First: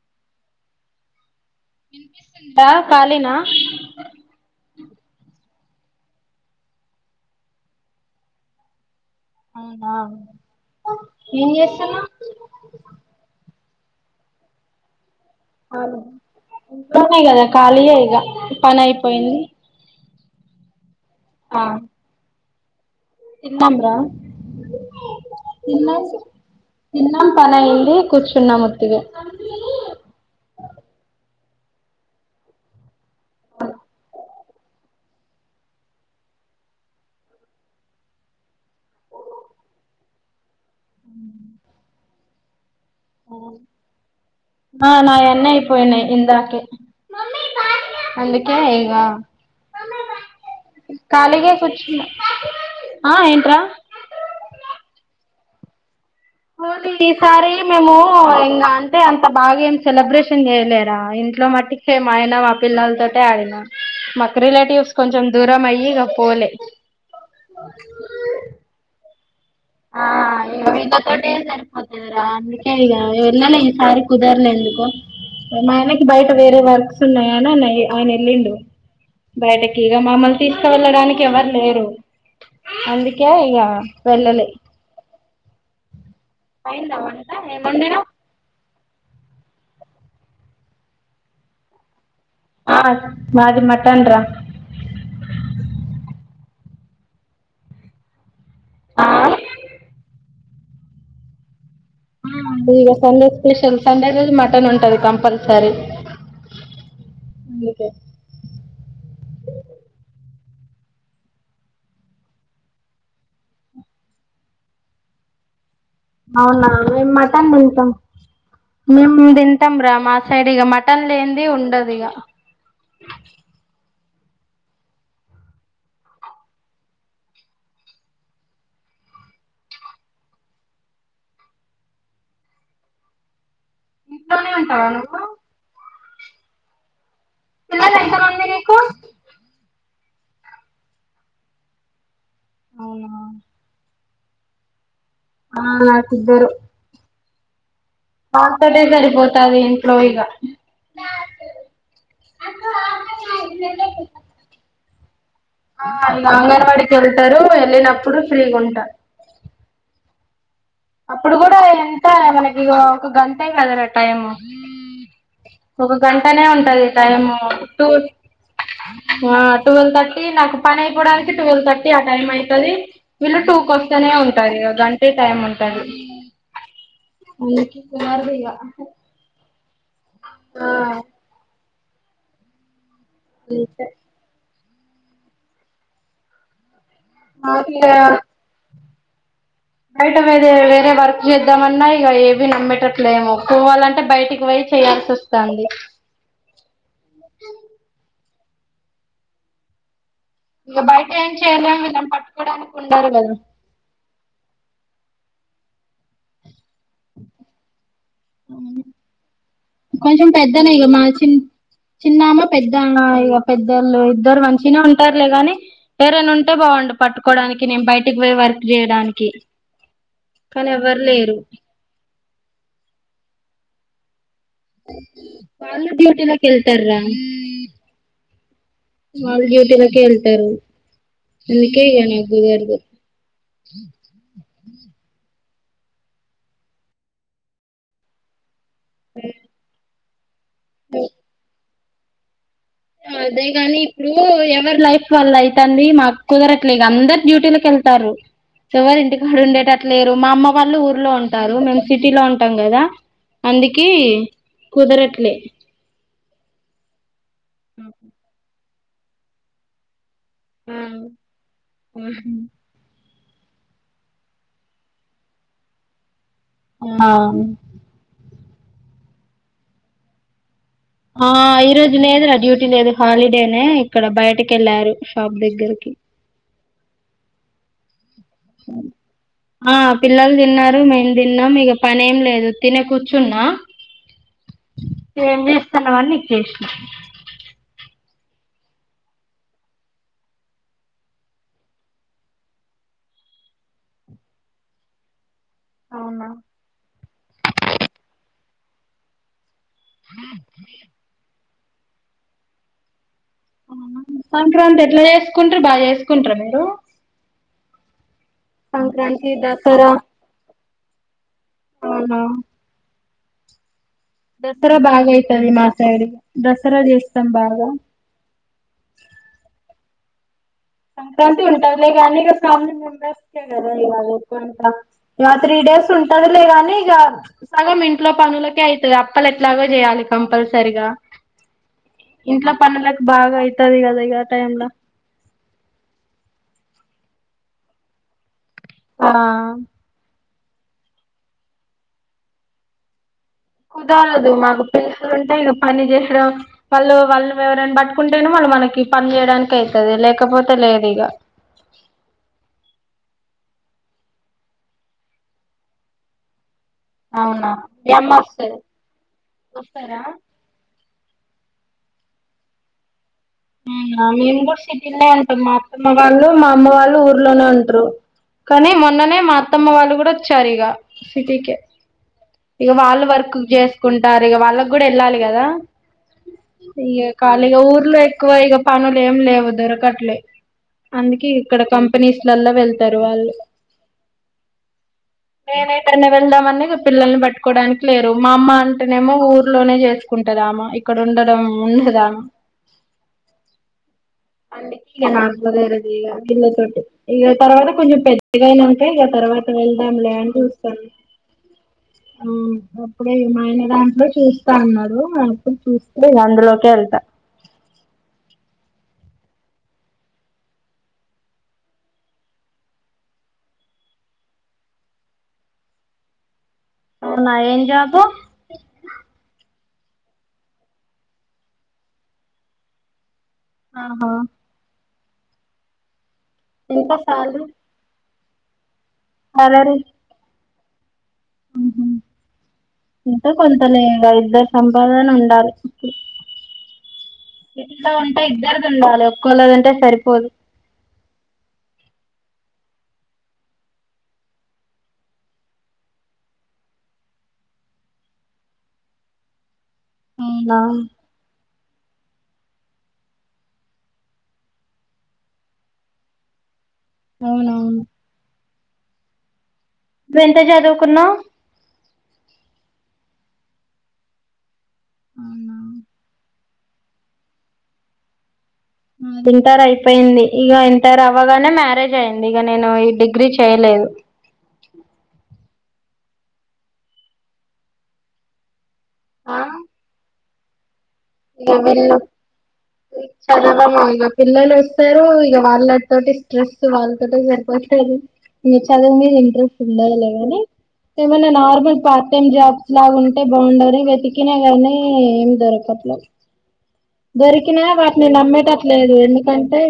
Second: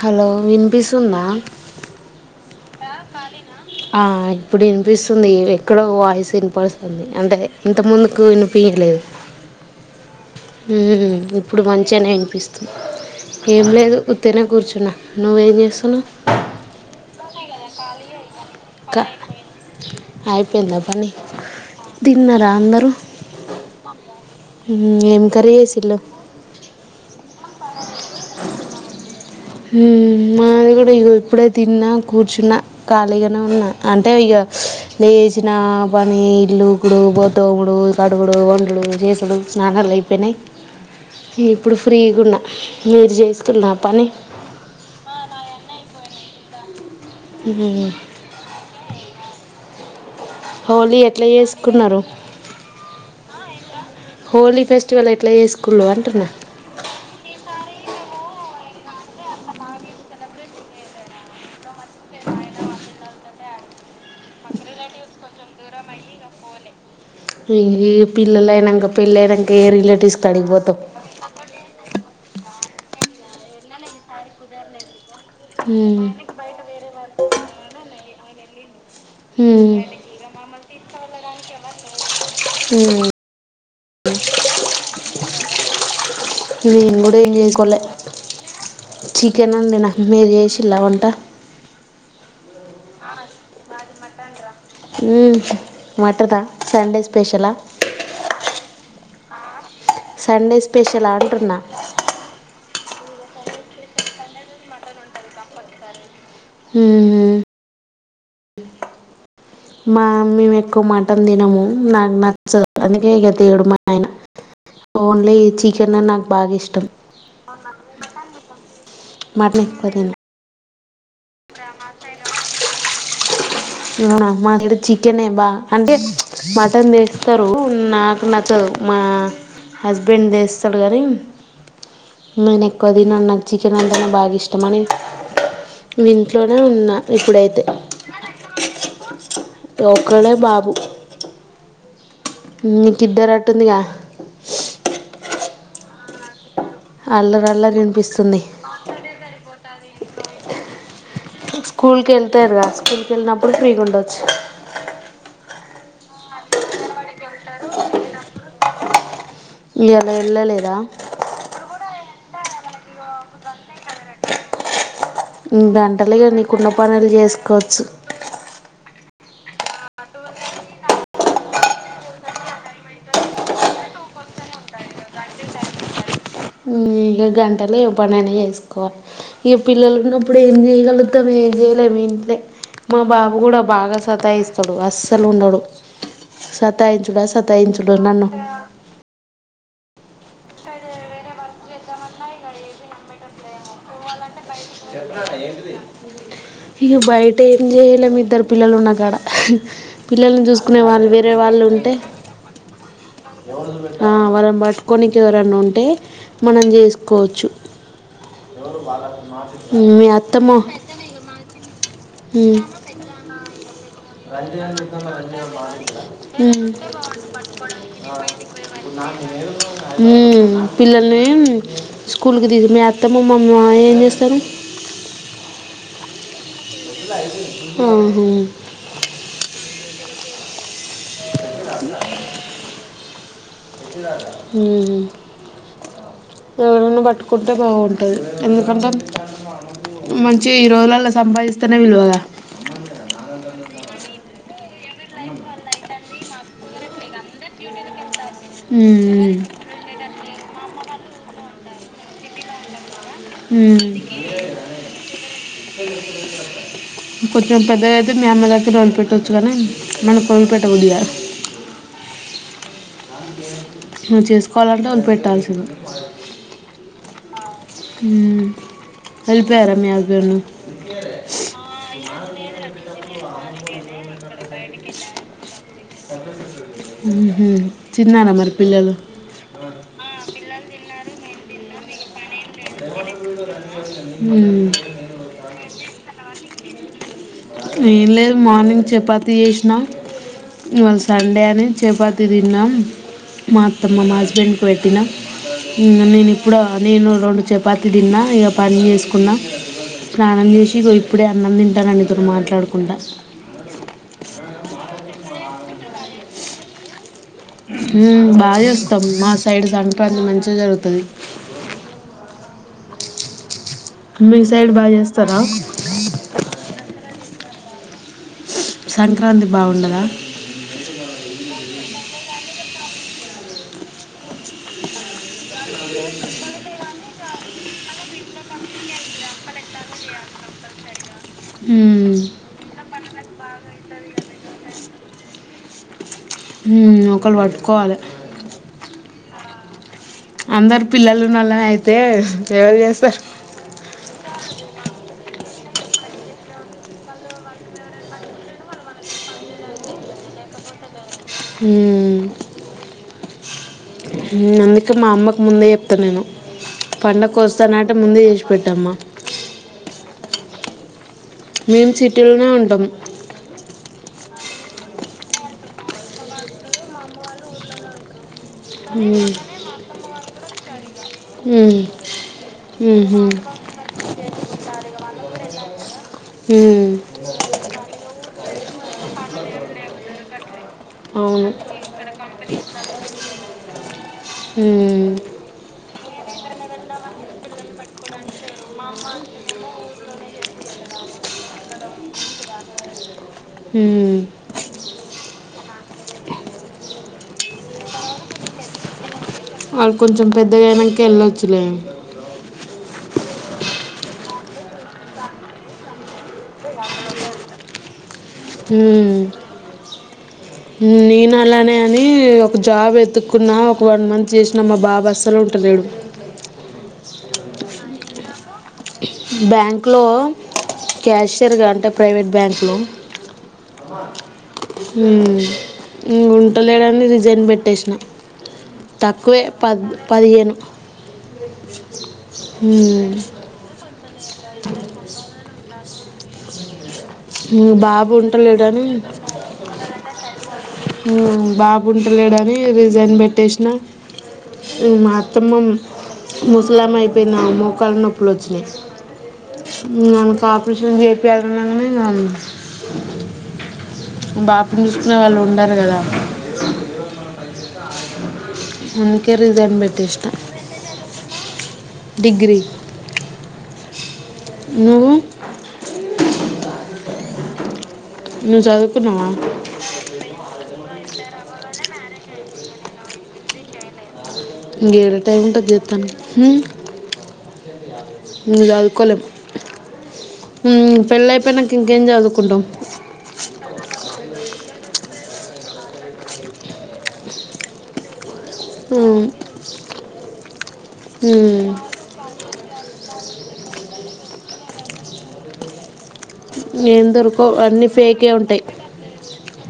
Hello వినిపిస్తుందా వినిపిస్తద్ ఆ ఇప్పుడు వినిపిస్తుంది ఏవ ఇక్కడో వాయిస్ వినపడుస్తుంది అందుకే ఇంత ముందుకు వినిపియట్లేదు అవునా ఊ ఇప్పుడు మంచిగానే వినిపిస్తుంది ఏం లేదు ఉత్తనే కూర్చున్నా నువ్వేం అవును చేస్తున్నావ్ ఇంట్లోనే కదా కాలియే ఇగ పని అయిపోయింది అయిపేందా పని ఆ రా అందరు తిన్నాంరా ఏం కర్రీ చేసిల్లు తిన్నాం తిన్నాం పని అయింది కూర్చున్నా మత్తుగా మాది కూడా ఎప్పుడే తిన్నా కూర్చున్నా కాలీగానే ఉన్నా అంటే ఇగ లేచిన పని ఇల్లుకుడు బోతోముడు కడువుడు వండుడు చేసుడు స్నానాలు అయిపోయినాయి ఇప్పుడు ఫ్రీగున్నా మీరుజేస్తున్నార పని ఆ నాయన్ని అయిపోయినాయి ఇందాకే ఉమ్. అందుకే ఇగా హోలీ ఎట్లా కాలీగే చేసుకున్నారు కూర్చున్న ఆ ఏంట్రా హోలీ ఫెస్టివల్ ఎట్లా చేసుకున్నారు అంటున్నా లీ ఈసారి మేము ఇంకా అంటే అంత బాగా ఏం సెలబ్రేషన్ చేయలేరా ఇంట్లో మట్టి షేమ్ మాయనా అ పిల్లతోటి అడి మాకు రిలేటివ్స్ కొంచెం దూరం అయ ఇక పోలే ఇ పిల్లల్లు అయినంక పెళ్లి ఆ వీళ్ళ తోటే సరిపోతాదిరా అంత ఇనే ఈసారి కుదరలే ఎందుకో మా ఆయనకి ఉమ్. బయట వేరే వర్క్స్ ఉన్నాయాని ఆయన వెళ్ళిండు ఉమ్, బయటకి ఇక మమ్మల్ని తీసుకు వెళ్ళడానికి ఎవరు లేరు, ఉమ్. అందుకే ఇక వెళ్ళలే ఇ అయిందా వంట గుడుగకోలే ఏమండినావు చికెన్ అంది నాకు మీరు చేసి వంట ఆ మాది మటన్రా ఉమ్, మటనా సండే స్పెషలా ఆ? సండే స్పెషల్ అంటున్నా సండే స్పెషల్ సండే రోజ మటన్ ఉంటది కంపల్సరి హమ్ మా మేము ఎక్కువ మటన్ తినము నాకు నచ్చదు అందుకే గతే ఏడు మ ఆయన ఓన్లీ చికెన్ అని నాకు బాగా అవునా ఇష్టం మ మటన్ తింతాం నిమ్ మటన్ తింటాం ఎక్కువ తిన మా సైడ్ మటన్ పన్లు ఏందీ ఉండదుగా మా ఇక్కడ చికెన్ బాగా అంటే మటన్ తీస్తారు నాకు నచ్చదు మా హస్బెండ్ తీస్తాడు కానీ నేను ఎక్కువ తిన నాకు చికెన్ అంతానే బాగా ఇంట్లోనే ఇష్టం అనీ ఉంటావా నువ్వు ఇంట్లోనే ఉన్నా ఇప్పుడైతే పిల్లలు ఎంత మంది తోకలో బాబు మీ అవునా కిద్దరటుంది గా ఆ నాకిద్దరు అలార్లారీ ఉంటే పాపటే సరిపోతది ఇంట్లో ఇక స్కూల్కి వెళ్తారుగా స్కూల్కి వెళ్ళినప్పుడు ఫ్రీగా ఉండొచ్చు ఆ ఇగ అంగన్వాడికి వెళతారు వెళ్ళినప్పుడు ఫ్రీగుంటా ఇయాల ఎళ్ళలే అప్పుడు కూడ ఎ కి మనకిగో ఒక గంటే కదరా టైమ్ ఊ ్అగంటలో ఇగ మీకున్న పనులు చేసుకోవచ్చు టూ ఆ టువల్ థర్టీ నాకు పని అయిపోవడానికి టువల్ థర్టీ ఆ టైమ్ అయితది వీళ్ళు టూ కొస్తేనే ఉంటారిగ గంటే టైం ఉన్ [unintelligible] ఈగ గంటలు ఇవ్ పనులన్నీ చేసుకోనీ పిల్లలు ఉన్నప్పుడు ఏం ఆ చేయగలుగుతం ఏం చేయ్ లేం ఇంట్లే మా బాబు కూడా అంతే బాగా సతాయిస్త తడు అస్సల్ ఉండడు సత్ తాయించుడా నాకు సతాయించుడా ఇగ నన్ను బయట వేరే వేరే వర్క్ చేద్దామన్నా ఇగ ఏవి నమ్మేటట్లేము పోవాలంటే బయటికి పోయి చేయాల్సి వస్తుంది ఇగ బయటేం చేయలేం ఇద్దర్ పిల్లలు ఉన్న కాడ పిల్లల్ని చూసుకునే ఇక వాళ్ళు బయట ఏం వేరే వాళ్ళు చేయలేము ఉంటే, వీళ్ళని పట్టుకోడానికి ఉండరు కదా ఆ వాళ్ళని పట్టుకోనికి ఎవరన్నా ఉం టే మనం చేసుకోవచ్చు ఎవరు బాల మా కొంచెం పెద్దనే ఇగ మా చిన్ చిన్నామే పెద్దంగా ఇక పెద్ద హమ్ ఎవరైనా ఉంటే బాగుండు పట్టుకోవడానికి నేను బయటికి పోయి వర్క్ చేయడానికి ఉమ్ కానీ ఎవరు పిల్లల్ని లేరు స్కూల్కి [unintelligible] మీ అత్తమ్మ మీ మామయ్య ఏం చేస్తారు వాళ్ళు డ్యూటీల కెళ్తర్ర ఆహా. వాళ్ళు డ్యూటీలకె టరు అందుకే ఇగ నేను [unintelligible] ఎవలన్న పట్టుకుంటే బాగుంటది ఎందు కంటెంట్ మం చె ఈ రోజులల్ల సంప తనే విలువగా అదేగాని ఇప్పుడు ఎవర్ లైఫ్ వల్ల అయితంది మాకు కుదరట్లే ఇగ అందరు డ్యూటీలకి వెళ్తాన్ రు ఎవరు మ్మ్. ఇంటికాడు ఉండేటట్లు లేరు మా అమ్మ వాళ్ళు ఊర్లో ఉంటారు మేం సిటీలో ఉంటాం కదా మ్మ్. అందుకి కుదరట్లే అ కొంచం పెద్దగా అయితే మీ అమ్మ దగ్గ్ ర పెట్టొచ్చు కానీ మన కోపేట బదియా నువ్వు చేసుకోవాలంటే వాళు పెట్టాల్సింది ఆ ఆ హ అలి ప్యార మీ ఆగ ఆ ఈ రోజు లేదురా డ్యూటీ లేదు హాలిడేనే ఇక్కడ బయటకి వెళ్లారు షాప్ దగ్గరకి ఆ ఆ పిల్లలు తిన్నారు మేము తిన్నాం ఇక పని ఏం లేదు తినే కూర్చున్నా మ్మ్. తనవన్నీ చేస ఏం లేదు మార్నింగ్ చపాత చేసినాం ఇవాళ సండే అని చపాతి తిన్నాం మా అత్తమ్మ మా హస్బెండ్కి పెట్టినా అవునా నేను ఇప్పుడు నేను రెండు చపాతి తిన్నా ఇక పని చేసుకున్న స్నానం చేసి ఇగో ఇప్పుడ అన్నం తింటానా ఇరు మాట్లాడకుండా సంక్రాంతి ఎట్ల చసుకుంటారు బాగా చేసుకుంటారు మీరు హ బాగా చేస్తాం సంక్రాంతి మా సైడ్ దసరా సంక్రాంతి మంచిగా జరుగుతుంది అవునా మీ సైడ్ దసరా బాగా చేస్తారా అయితది మా సైడ్ దసరా చేస్తా సంభావా సంక్రాంతి బాగుండదా సంక్రాంతి ఉంటది లేగాని ఇక ఫ్యామిలీ మెంబెర్స్కే కదా ఇలా ఎక్కువంత ఇ త్రీ డేస్ ఉంటది లేగాని ఇక సగం ఇంట్లో పనులకే అవుతుంది అప్పలు ఎట్లాగో చేయాలి కంపల్సరిగా ఉమ్, ఇంట్లో పన్నలకు బాగా అయితది కదా ఇక టైమ్లా ఒకరు పట్టుకోవాలి ఆ అందరు పిల్లలు వాల్లనే అయితే ఎవరు చేస్తారు కుదాలదు మాకు పిల్లలు ఉంటాయి పని చేసడం వాళ్ళు వాళ్ళు ఎవరైనా పట్టుకుంటేనే వాళ్ళు మనకి పని చేయడానికి అవుతుంది లేకపోతే లేదు ఇక హ అందుకే మా అమ్మకు ముందే చెప్తాను నేను పండకు అవునా మీ వస్తానంటే అమ్మ ముందే చేసి వస్తది పెట్టమ్మా వస్తారా మేం సీటిలోనే ఉంటాం నేనుకూడ ఇన్నె ఉంటా మా అత్తమ్మ వాళ్ళు మా అమ్మ వాళ్ళు ఊర్లోనే ఉంటరు కానీ మొన్ననే మ్మ్. మా అత్తమ్మ వాళ్ళు కూడా వచ్చారు ఇగా సిటీకే మ్మ్. ఇగ వాళ్ళు మ్మ్హ. వర్క్ చేసుకుంటరు ఇగా వాళ్ళకి గుడా ఏళ్ళాలి కదా మ్మ్. ఇగా కాళీగా ఊర్లో ఎ ఇగ పనులు ఏం లేవు దొరకట్లే అందుకే ఇగ అవును ఇక్కడ కంపెనీసు లల్ల వెళ్తరు వాళ్ళు మ్మ్. నేనేటన వెళ్దాం అనే ఇగ పిల్లల్ని పట్టుకోవడానికి లేరు మా అమ్మ అంటేనేమో ఊర్లోనే చేసుకుంటదామా ఇక్కడ ఉండడం ఉండదా అ మ్మ్. అందుకి ఇగ నాకుడ వేరేది ఇగా వీళ్ళ తోటి ఇగా తర్వాత కొంచెం పెద్దగా అయినాక ఇగ తర్వాత వాళ్ళు వెళ్దాంలే కొంచెం అని చూస్తాను పెద్దగాయినాక వెళ్ళొచ్చులే అప్పుడే మా ఆయన దాంట్లో చూస్తా అన్నారు అయాన ఒప్పుకొని చూస్తే అందులోకె ఎళ్తా ఉ నేను అలానే అని ఒక జాబ్ ఎతుక్కున్నా ఒక వన్ మంత్ చేసినా మా బాబా అస్సలు ఉంటలేడు అవునా ఏం జాబ్ పెరిగిన బ్యాంకులో క్యాషయర్గా అంటే ప్రైవేట్ బ్యాంకులో ఆహా ఉ ఇ ఎంత ఉంటలేడని రిజైన్ సాలరీ పెట్టేసినా తక్కువే సాలరీ పద్ పదిహేను హు ఇలా ఇద్దరి సంపాదన ఉండాలి ఉమ్, ఇంట్లో బాబు ఉంటే ఇద్దరిది ఉంటలేడని ఉండాలే ఒక్కోళ ఉంటే సరిపోదు బాబు వుంటలేడని రిజైన్ పెట్టేసిన మా అత్తమ్మ ముసలామా అయిపోయింది. ఆమె మోకాళ్లు నొప్పులు వచ్చినాయి ఇగ ఆమెకు అవునా ఆపరేషన్ చెపియాలే నన్ను అంగని బాబుని చూసుకునే వాళ్ళు ఉండరు కదా అవునవును ఇంకేం నువ్ ఎంత చదువుకున్నావ్ డిగ్ర్రి నువు చదువుకున్నావా ఇంటర్ అయిపోయింది ఇగ టర్ అవ్వగానే మ్యారేజ్ అయింది ఇక నేను ఈ డిగ్రీ చేయలేదు. ఇంగేడ టైంపాస్ చెత్తాన ఇంగరావు కొలం ఉ ఇగ వెళ్ళం [unintelligible] ఇగ పిల్లలు వస్తారు ఇగ వాళ్ళ తొటి స్ట్రెస్ వాళ్ళ తొటె సరిపోతాది. ఇంక చదువు మీద మ్మ్. ఇంట్రెస్ట్ ఉండాదులేగానీ ఏమైనా మ్మ్. నార్మల్ పార్ట్ టైమ్ జాబ్స్ లాగా ఉ టె బౌండరీ వెతికినా గాని ఏం దొరకట్లా ఏం దొరకవు దొరికినా అన్ని వాటిని ఫేకే ఉంటాయి నమ్మేటట్లేదు ఎందుకంటే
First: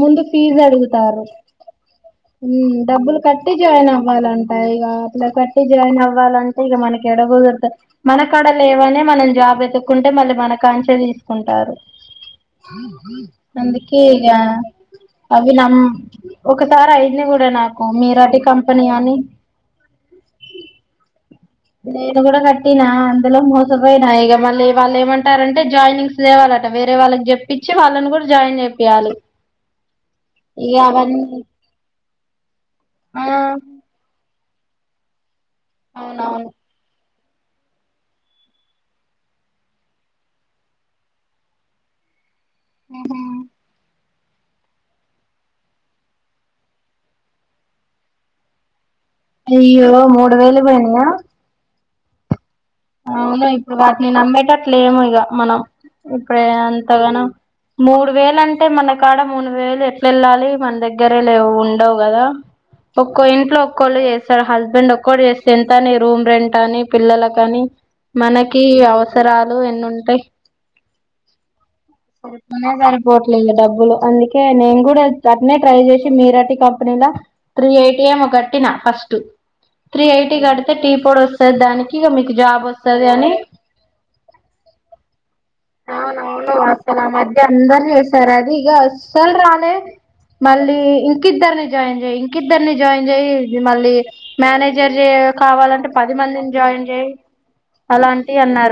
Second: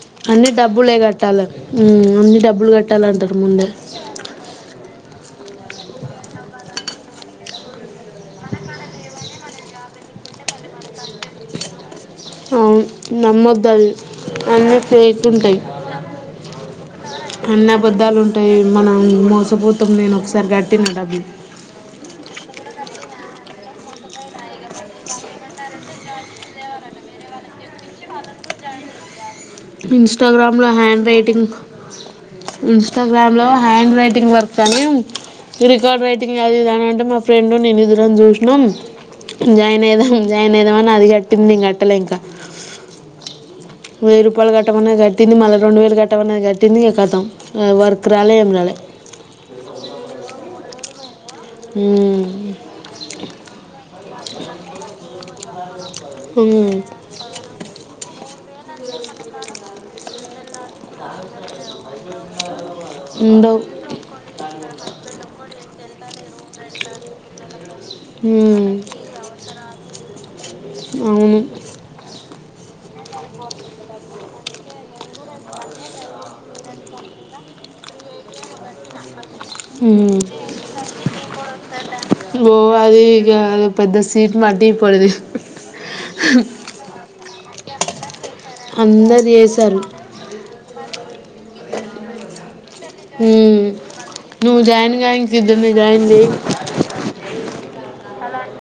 ముందు అన్ని ఫీజు డబ్బులే అడుగుతారు కట్టాలి మ్మ్. అన్ని ఉం డబ్బులు కట్టాలంటారు కట్టి ముందే జాయిన్ అవ్వాలంట ఇగ ఇలా కట్టి జాయిన్ అవ్వాలంటే ఇగ మనకి యాడ బోయి ఎత్తకచ్ మనకాడ లేవనె మనం జాబ్ ఎతుక్కుంటే మళ్ళీ మన కాంచే తీస్ కుంటారు అవు నమ్మొద్దవి ఇగ అన్ని ఫేక్ అవి ఉంటాయి నమ్ ఒకసారి అయింది కూడా అన్ని నాకు అబద్ధాలు మీరాటి ఉంటాయి కంపెనీ మనం అని మోసపోతాం నేను ఒకసారి కట్టిన డబ్బి నేను కూడా కట్టినా అందులో మోసపోయినా ఇగ మళ్ళీ వాళ్ళు ఏమంటారంటే, జాయినింగ్స్ లేేవాలట వేరే వాళ్ళకి చెప్పిచ్చి వాళ్ళని కూడా జాయిన్ చేపియాలి. ఇన్స్టాగ్రామ్లో ఇగ హ్యాండ్ అవన్నీ రైటింగ్ ఆ ఇంస్టాగ్రామ్లో హ్యాండ్ రైటింగ్ వర్క్ సనీ రికార్డ్ రైటింగ్ అవునవును అదిఇధనంటె మా ఫ్ ఫ్రెండ్ నేను ఇదురం చూసినాం జాయిన్ అయిదాం జాయిన్ అయిదాం అని అది కట్టింది నీ గట్టలే ఇంకా అహ వెయ్యి రూపాయలు కట్టమన్నది కట్టింది మళ్ళ రెండు వేలు కట్టమన్నది కట్టింది ఈక కథం వర్క్ రాలే ఏం రాలే అయ్యో మూడు వేలు పోయినియా హు అవును ఇప్పుడ అ మి నమ్మేటట్లు లేము ఇగ మనం ఇప్పుడే మ్మ్. అంతగాన మూడు వేలంటే మన కాడ మూడు వేలు ఎట్లేళ్ళాలి మన దగ్గరే లేవు ఉండవు కదా ఒక్కో ఉండవు ఇంట్లో ఒక్కోళ్ళు చేస్తారు. హస్బెండ్ ఒక్కోడ్ చేస్తే ఎంతని రూమ్ రెంట్ అని పిల్లలకని మనకి మ్మ్. అవసరాలు ఎన్నుంటాయి అవును సరిపోనే సరిపోవట్లేదు డబ్బులు అందుకే కే నేన్ కూడా అప్ నే ట్రై చేసి మీరాటి కంపెనీలా త్రీఎయ్టీ ఎమో కట్టినా ఫస్ట్ త్రీ ఉమ్ ఎయిటీ కడితే టీ పొడి వస్తది దానికి ఇక మీకు జాబ్ ది వస్తది అని పెద్ద [unintelligible] అవునవును అస్సల్ అమధ్య అం దర్ జేస్ సరే అది ఇగ అందరు అస్సల్ రాలే చేశారు మళ్ళీ ఇంకిద్దర్ని జే జాయిన్ జేయు ఇంకి ఇద్దరిని జాయిన్ జెయ్ ఉమ్ మళ్ళీ నువ్వు మేనేజర్ జాయిన్ జే గా ఇంక ఇద్దరిని కావాలంటే జాయిన్ పది చెయ్ మందిని జాయిన్ జెయ్ అలాంటి టి అన్నారు